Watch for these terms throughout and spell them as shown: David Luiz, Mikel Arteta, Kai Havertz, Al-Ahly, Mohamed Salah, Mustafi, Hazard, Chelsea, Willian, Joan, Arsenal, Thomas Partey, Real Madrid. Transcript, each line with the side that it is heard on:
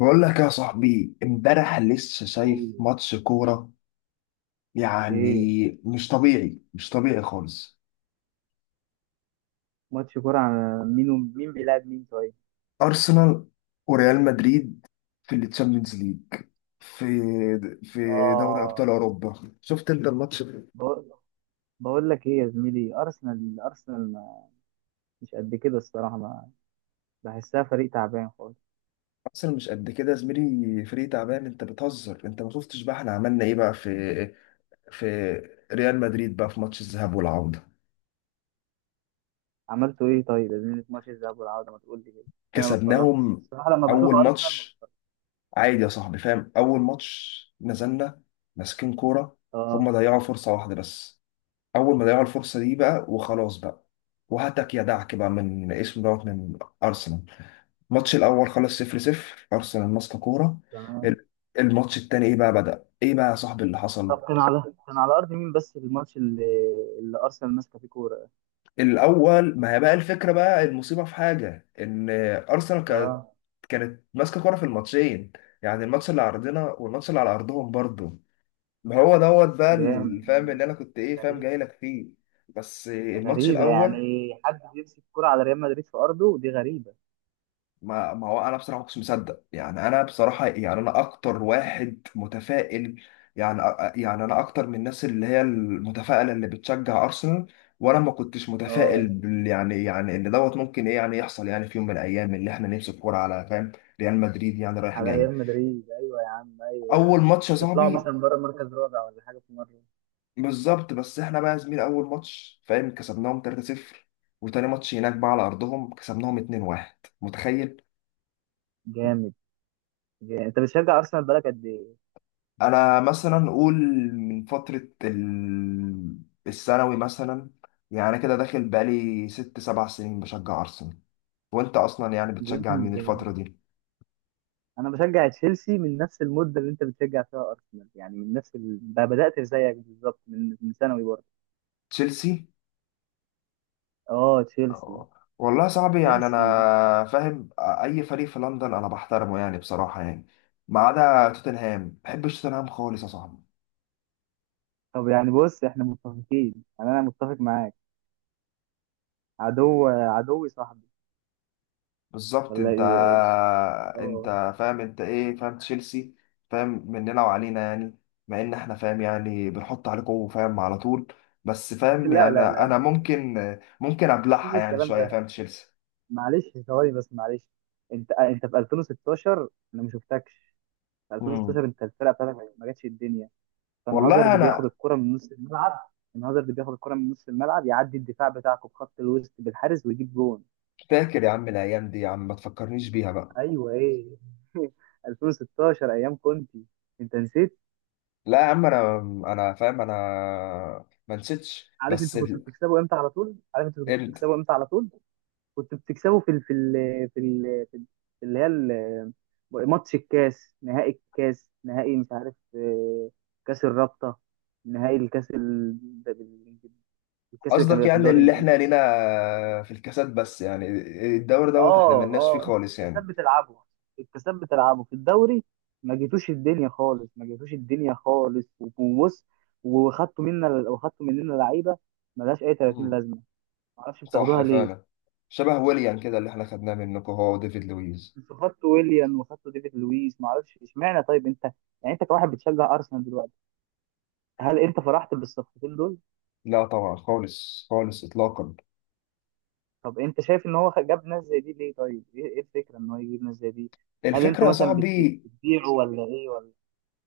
left: بقول لك يا صاحبي، امبارح لسه شايف
right: أوه.
left: ماتش كورة،
right: ايه.
left: يعني مش طبيعي، مش طبيعي خالص.
right: ماتش كورة عن مين مين بيلعب مين طيب؟
left: أرسنال وريال مدريد في التشامبيونز ليج، في في دوري أبطال
right: اه.
left: أوروبا، شفت أنت الماتش ده؟
right: بقول بقول لك ايه يا زميلي؟ ارسنال مش قد كده الصراحة، ما بحسها فريق تعبان خالص.
left: أرسنال مش قد كده يا زميلي، فريق تعبان؟ أنت بتهزر. أنت ما شفتش بقى إحنا عملنا إيه بقى في في ريال مدريد بقى في ماتش الذهاب والعودة؟
right: عملتوا ايه طيب يا زميلي في ماتش الذهاب والعودة؟ ما تقول لي كده عشان انا ما اتفرجتش
left: كسبناهم
right: الصراحة، لما بشوف
left: أول
right: ارسنال ما
left: ماتش
right: بتفرجش.
left: عادي يا صاحبي، فاهم؟ اول ماتش نزلنا ماسكين كوره، هم
right: اه،
left: ضيعوا فرصه واحده بس، اول ما ضيعوا الفرصه دي بقى وخلاص بقى، وهتك يا دعك بقى من اسمه دوت من ارسنال. الماتش الاول خلص 0 0، ارسنال ماسكه كوره.
right: تمام.
left: ال- الماتش التاني ايه بقى، بدأ ايه بقى يا صاحبي اللي حصل؟
right: طب كان على ارض مين بس الماتش اللي ارسنال ماسكة فيه كورة ده؟
left: الاول ما هي بقى الفكره بقى، المصيبه في حاجه، ان ارسنال
right: اه،
left: كانت ماسكه كوره في الماتشين، يعني الماتش اللي على ارضنا والماتش اللي على ارضهم برضه. ما هو بقى
right: جامد.
left: الفهم اللي انا كنت ايه، فاهم، جاي
right: غريبة.
left: لك فيه. بس الماتش
right: غريبة
left: الاول،
right: يعني حد بيمسك كورة على ريال مدريد في ارضه، دي غريبة.
left: ما هو انا بصراحه ما كنتش مصدق. يعني انا بصراحه يعني انا اكتر واحد متفائل، يعني انا اكتر من الناس اللي هي المتفائله اللي بتشجع ارسنال، وانا ما كنتش متفائل
right: اه،
left: يعني ان ممكن ايه يعني يحصل، يعني في يوم من الايام اللي احنا نمسك كوره على، فاهم، ريال مدريد، يعني رايح
right: على
left: جاي.
right: ريال مدريد. ايوه يا عم، ايوه يا
left: اول
right: عم،
left: ماتش يا
right: تطلعوا
left: صاحبي
right: مثلا بره مركز رابع ولا حاجه في مره.
left: بالظبط، بس احنا بقى يا زميل اول ماتش، فاهم، كسبناهم 3-0، وتاني ماتش هناك بقى على ارضهم كسبناهم 2-1، متخيل؟
right: جامد، جامد. انت بتشجع ارسنال بقالك قد ايه؟
left: انا مثلا اقول من فترة الثانوي مثلا، يعني كده داخل بقالي ست سبع سنين بشجع ارسنال. وانت اصلا يعني
right: جامد،
left: بتشجع مين الفترة
right: جامد.
left: دي؟
right: انا بشجع تشيلسي من نفس المده اللي انت بتشجع فيها ارسنال، يعني من نفس بدات زيك بالظبط، من ثانوي برضه.
left: تشيلسي؟
right: اه، تشيلسي.
left: أه. والله صعب، يعني انا
right: تشيلسي
left: فاهم اي فريق في لندن انا بحترمه يعني بصراحة، يعني ما عدا توتنهام، ما بحبش توتنهام خالص يا صاحبي.
right: طب يعني بص، احنا متفقين، يعني انا متفق معاك، عدو عدوي صاحبي
left: بالظبط.
right: ولا ايه؟ اه.
left: انت فاهم، انت ايه، فاهم، تشيلسي فاهم مننا وعلينا يعني، مع ان احنا فاهم يعني بنحط عليكم فاهم على طول، بس فاهم
right: لا،
left: يعني
right: لا، لا،
left: انا
right: مفيش الكلام،
left: ممكن، ممكن
right: مفيش
left: ابلعها يعني
right: الكلام
left: شويه
right: ده.
left: فاهم تشيلسي.
right: معلش، ثواني بس، معلش. انت في 2016 انا ما شفتكش. في
left: امم
right: 2016 انت الفرقه بتاعتك ما جاتش الدنيا. كان هازارد
left: والله
right: بياخد
left: انا
right: الكره من نص الملعب. كان هازارد بياخد الكره من نص الملعب، يعدي الدفاع بتاعكم بخط الوسط بالحارس ويجيب جون.
left: فاكر يا عم الايام دي، يا عم ما تفكرنيش بيها بقى.
right: ايوه، ايه. 2016 ايام كنتي، انت نسيت؟
left: لا يا عم انا، انا فاهم انا ما نسيتش،
right: عارف انتوا كنتوا بتكسبوا امتى على طول، عارف انتوا كنتوا
left: انت
right: بتكسبوا امتى على طول. كنت بتكسبه في اللي هي ال- ماتش الكاس نهائي، مش عارف، كاس الرابطة، نهائي الكاس ال- ده بال- الكاس اللي كان
left: قصدك
right: بيبقى في
left: يعني
right: الدوري
left: اللي احنا
right: الانجليزي
left: لينا
right: ده.
left: في الكاسات بس، يعني الدوري احنا
right: اه،
left: ملناش فيه
right: اه، انتوا في
left: خالص
right: الكاسات
left: يعني.
right: بتلعبوا، في الكاسات بتلعبوا في الدوري. ما جيتوش الدنيا خالص، ما جيتوش الدنيا خالص. وبص، وخدتوا مننا لعيبه ملهاش اي 30
left: مم.
right: لازمه، ما اعرفش
left: صح
right: بتاخدوها ليه.
left: فعلا، شبه ويليان كده اللي احنا خدناه منكم هو وديفيد لويز.
right: انت خدت ويليان وخدت ديفيد لويس، ما اعرفش اشمعنى. طيب انت يعني انت كواحد بتشجع ارسنال دلوقتي، هل انت فرحت بالصفقتين دول؟
left: لا طبعا، خالص خالص، اطلاقا.
right: طب انت شايف ان هو جاب ناس زي دي ليه؟ طيب ايه الفكره ان هو يجيب ناس زي دي؟ هل
left: الفكره
right: انتوا
left: يا
right: مثلا
left: صاحبي
right: بتبيعوا ولا ايه، ولا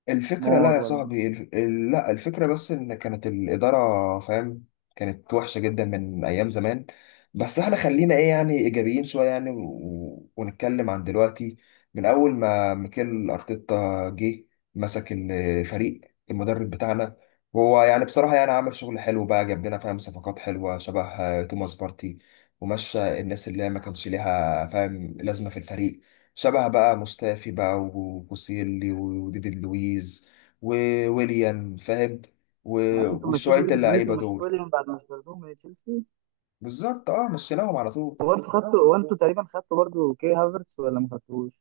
left: الفكرة لا
right: استثمار
left: يا
right: ولا؟
left: صاحبي، لا الفكرة بس، إن كانت الإدارة، فاهم، كانت وحشة جدا من أيام زمان، بس إحنا خلينا إيه يعني، إيجابيين شوية يعني ونتكلم عن دلوقتي. من أول ما ميكيل أرتيتا جه مسك الفريق، المدرب بتاعنا، هو يعني بصراحة يعني عمل شغل حلو بقى، جاب لنا فاهم صفقات حلوة شبه توماس بارتي، ومشى الناس اللي هي ما كانش ليها فاهم لازمة في الفريق، شبه بقى مستافي بقى وبوسيلي وديفيد لويز وويليان فاهم،
right: يعني انتوا مشيتوا
left: وشوية
right: ديفيد لويس
left: اللعيبة
right: ومشيتوا
left: دول.
right: ويليام بعد ما اشتريتوهم من تشيلسي.
left: بالظبط، اه، مشيناهم على طول.
right: وبرضه خدتوا، وانتوا تقريبا خدتوا برضه كي هافرتس ولا ما خدتوش؟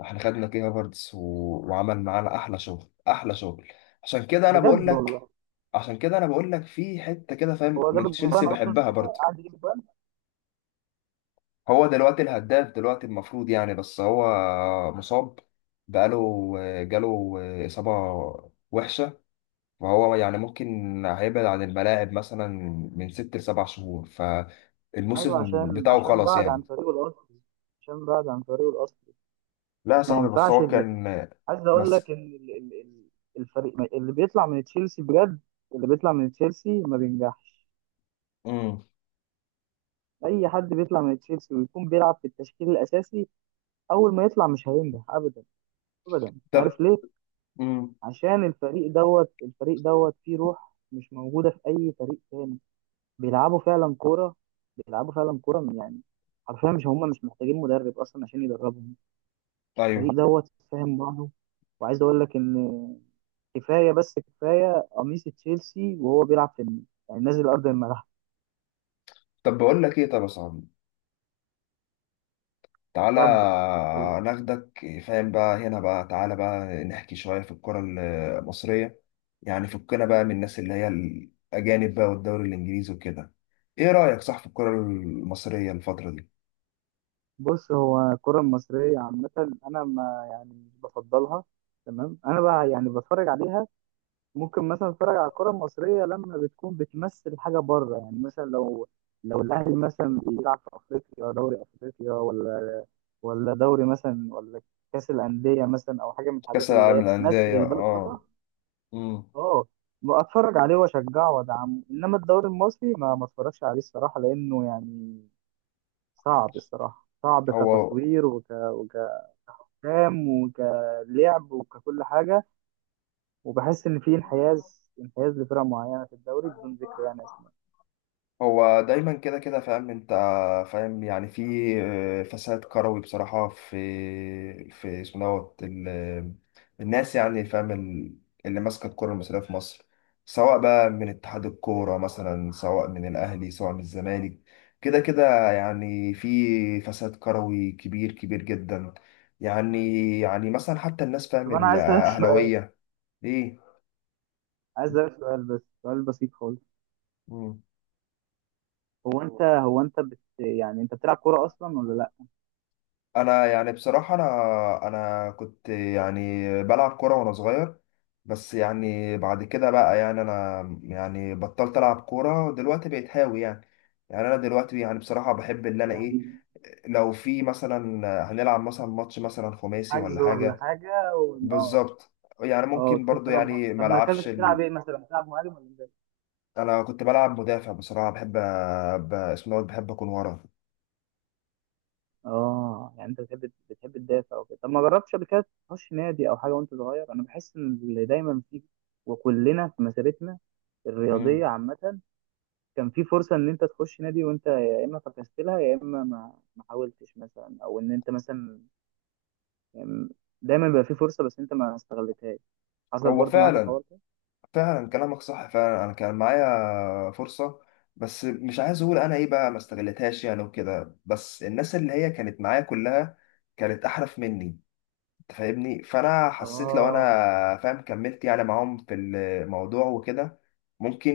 left: احنا خدنا كي هافرتس وعمل معانا احلى شغل، احلى شغل. عشان كده انا بقول
right: بجد
left: لك،
right: والله.
left: عشان كده انا بقول لك في حتة كده فاهم
right: هو جاب
left: من تشيلسي
right: الجوان اصلا
left: بحبها
right: ساعتها
left: برضه.
right: قعد يجيب جوان.
left: هو دلوقتي الهداف دلوقتي المفروض يعني، بس هو مصاب، بقاله، جاله إصابة وحشة، وهو يعني ممكن هيبعد عن الملاعب مثلا من ست لسبع شهور،
right: ايوه،
left: فالموسم
right: عشان
left: بتاعه
right: عشان
left: خلاص
right: بعد عن
left: يعني.
right: طريقه الاصلي، عشان بعد عن طريقه الاصلي.
left: لا يا
right: ما
left: صاحبي بس
right: ينفعش
left: هو
right: ال-
left: كان،
right: عايز اقول
left: بس.
right: لك ان الفريق اللي بيطلع من تشيلسي بجد، اللي بيطلع من تشيلسي ما بينجحش.
left: امم
right: اي حد بيطلع من تشيلسي ويكون بيلعب في التشكيل الاساسي، اول ما يطلع مش هينجح ابدا، ابدا. عارف
left: طب
right: ليه؟
left: امم
right: عشان الفريق دوت، الفريق دوت فيه روح مش موجوده في اي فريق تاني. بيلعبوا فعلا كوره، بيلعبوا فعلا كوره يعني. حرفيا مش محتاجين مدرب اصلا عشان يدربهم. الفريق
left: ايوه.
right: دوت فاهم بعضه. وعايز اقول لك ان كفايه، بس كفايه قميص تشيلسي وهو بيلعب في النادي، يعني نازل ارض الملعب.
left: طب بقول لك ايه طب يا صاحبي، تعالى
right: اتفضل.
left: ناخدك، فاهم بقى، هنا بقى تعالى بقى نحكي شوية في الكرة المصرية، يعني فكنا بقى من الناس اللي هي الأجانب بقى والدوري الإنجليزي وكده. إيه رأيك صح في الكرة المصرية الفترة دي؟
right: بص، هو الكره المصريه عامه انا ما يعني مش بفضلها. تمام، انا بقى يعني بتفرج عليها. ممكن مثلا اتفرج على الكره المصريه لما بتكون بتمثل حاجه بره. يعني مثلا لو الاهلي مثلا بيلعب في افريقيا، دوري افريقيا ولا دوري مثلا، ولا كاس الانديه مثلا، او حاجه من
left: كأس
right: الحاجات اللي
left: العالم
right: هي بتمثل
left: للأندية،
right: البلد بره.
left: اه. امم
right: اه، اتفرج عليه واشجعه وادعمه. انما الدوري المصري ما اتفرجش عليه الصراحه، لانه يعني صعب الصراحه، صعب
left: هو
right: كتصوير وكأفلام وكلعب وككل حاجه. وبحس ان في انحياز لفرق معينه في الدوري بدون ذكر يعني اسماء.
left: هو دايما كده كده فاهم انت، فاهم يعني في فساد كروي بصراحة في في الناس يعني فاهم اللي ماسكة الكرة المصرية في مصر، سواء بقى من اتحاد الكورة مثلا، سواء من الأهلي، سواء من الزمالك. كده كده يعني في فساد كروي كبير، كبير جدا يعني، يعني مثلا حتى الناس فاهم
right: طب انا عايز اسالك سؤال،
left: الأهلاوية. ايه؟
right: بس سؤال بسيط خالص.
left: مم.
right: هو انت قول. هو انت بت... يعني انت بتلعب كوره اصلا ولا لا؟
left: انا يعني بصراحه، انا كنت يعني بلعب كوره وانا صغير، بس يعني بعد كده بقى يعني انا يعني بطلت العب كوره ودلوقتي بقيت هاوي يعني. يعني انا دلوقتي يعني بصراحه بحب اللي انا ايه،
right: يعني
left: لو في مثلا هنلعب مثلا ماتش مثلا خماسي ولا
right: حجز ولا
left: حاجه،
right: حاجه اه.
left: بالظبط، يعني
right: اه،
left: ممكن
right: تخش
left: برضو
right: تلعب.
left: يعني
right: طب
left: ما العبش
right: مركزك بتلعب ايه، مثلا بتلعب مهاجم ولا مدافع؟
left: انا كنت بلعب مدافع بصراحه، بحب أ- ب... اسمه دوت، بحب اكون ورا.
right: اه، يعني انت بتحب تدافع وكده. طب ما جربتش قبل كده تخش نادي او حاجه وانت صغير؟ انا بحس ان اللي دايما فيه، وكلنا في مسيرتنا
left: مم.
right: الرياضيه عامه، كان في فرصه ان انت تخش نادي، وانت يا اما فكست لها، يا اما ما حاولتش مثلا، او ان انت مثلا يعني دايما بيبقى في فرصه بس انت ما استغلتهاش. حصل
left: هو
right: برضو معاك
left: فعلا،
right: الحوار ده؟
left: فعلا كلامك صح فعلا. انا كان معايا فرصه، بس مش عايز اقول انا ايه بقى ما استغلتهاش يعني وكده، بس الناس اللي هي كانت معايا كلها كانت احرف مني، فاهمني، فانا حسيت لو انا،
right: اه،
left: فاهم، كملت يعني معاهم في الموضوع وكده، ممكن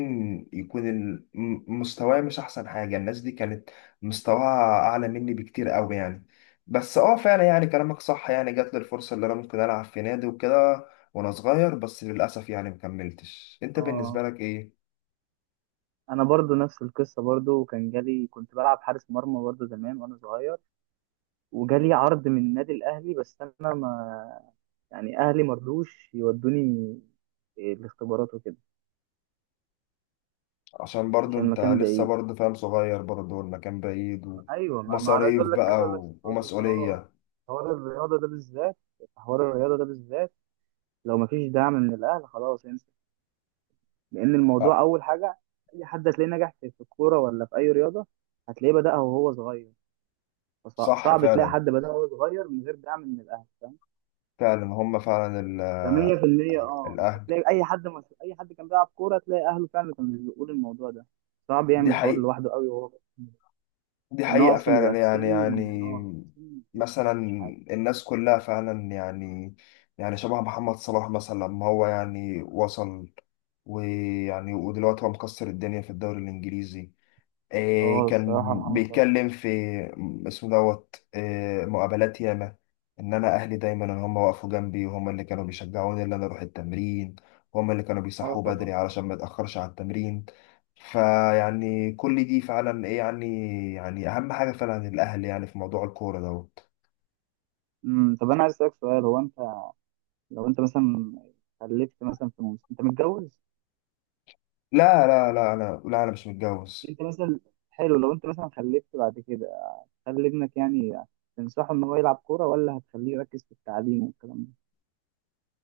left: يكون مستواي مش احسن حاجه. الناس دي كانت مستواها اعلى مني بكتير قوي يعني، بس اه فعلا يعني كلامك صح يعني، جات لي الفرصه اللي انا ممكن العب في نادي وكده وانا صغير، بس للاسف يعني مكملتش. انت بالنسبه
right: اه،
left: لك ايه؟
right: انا برضو نفس القصه برضو. وكان جالي، كنت بلعب حارس مرمى برضو زمان وانا صغير، وجالي عرض من النادي الاهلي، بس انا ما، يعني اهلي مرضوش يودوني الاختبارات وكده
left: عشان برضو
right: عشان
left: انت
right: المكان
left: لسه
right: بعيد.
left: برضو فاهم صغير برضو، والمكان بعيد،
right: ايوه، ما انا عايز
left: ومصاريف
right: اقول لك،
left: بقى
right: في حوار. اه،
left: ومسؤوليه.
right: حوار الرياضه ده بالذات، في حوار الرياضه ده بالذات لو مفيش دعم من الاهل خلاص انسى. لان الموضوع
left: آه،
right: اول حاجه، اي حد هتلاقيه نجح في الكوره ولا في اي رياضه، هتلاقيه بدأها وهو صغير.
left: صح
right: فصعب تلاقي
left: فعلا،
right: حد بدأ وهو صغير من غير دعم من الاهل، فاهم؟
left: فعلا هم فعلا
right: ف 100%. اه،
left: الأهل.
right: تلاقي اي حد مش... اي حد كان بيلعب كوره تلاقي اهله فعلا كانوا بيقولوا الموضوع ده صعب يعمل
left: دي
right: الحوار
left: حقيقة،
right: لوحده قوي وهو.
left: دي
right: لان هو
left: حقيقة
right: اصلا بيبقى
left: فعلا
right: في
left: يعني،
right: سن،
left: يعني
right: اه في سن لسه ما
left: مثلا
right: فهمش حاجه.
left: الناس كلها فعلا يعني، يعني شبه محمد صلاح مثلا لما هو يعني وصل، ويعني ودلوقتي هو مكسر الدنيا في الدوري الإنجليزي، إيه
right: اه، الصراحه
left: كان
right: محمد صلاح.
left: بيتكلم في م- اسمه دوت إيه، مقابلات ياما، ان انا اهلي دايما ان هم وقفوا جنبي وهم اللي كانوا بيشجعوني ان انا اروح التمرين، وهم اللي كانوا
right: اه،
left: بيصحوا
right: طبعا.
left: بدري علشان ما اتاخرش على التمرين. فيعني كل دي فعلا ايه يعني، يعني اهم حاجه فعلا الاهل يعني في موضوع الكوره
right: طب انا عايز اسالك سؤال. هو انت لو انت مثلا خلفت مثلا في موسم، انت متجوز؟
left: لا لا لا انا لا، انا مش متجوز.
right: انت مثلا، حلو، لو انت مثلا خلفت بعد كده، هتخلي ابنك يعني تنصحه ان هو يلعب كوره، ولا هتخليه يركز في التعليم والكلام ده،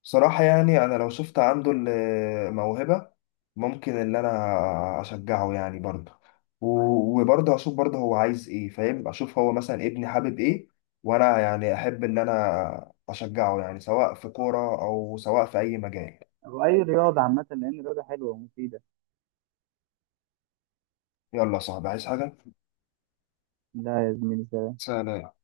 left: بصراحة يعني أنا لو شفت عنده الموهبة، ممكن إن أنا أشجعه يعني برضه، وبرضه أشوف برضه هو عايز إيه، فاهم، أشوف هو مثلا ابني حابب إيه، وأنا يعني أحب إن أنا أشجعه يعني سواء في كورة أو سواء في أي مجال.
right: او اي رياضه عامه؟ لان الرياضه حلوه ومفيده.
left: يلا يا صاحبي، عايز حاجة؟
right: لا يا زميلي.
left: سلام.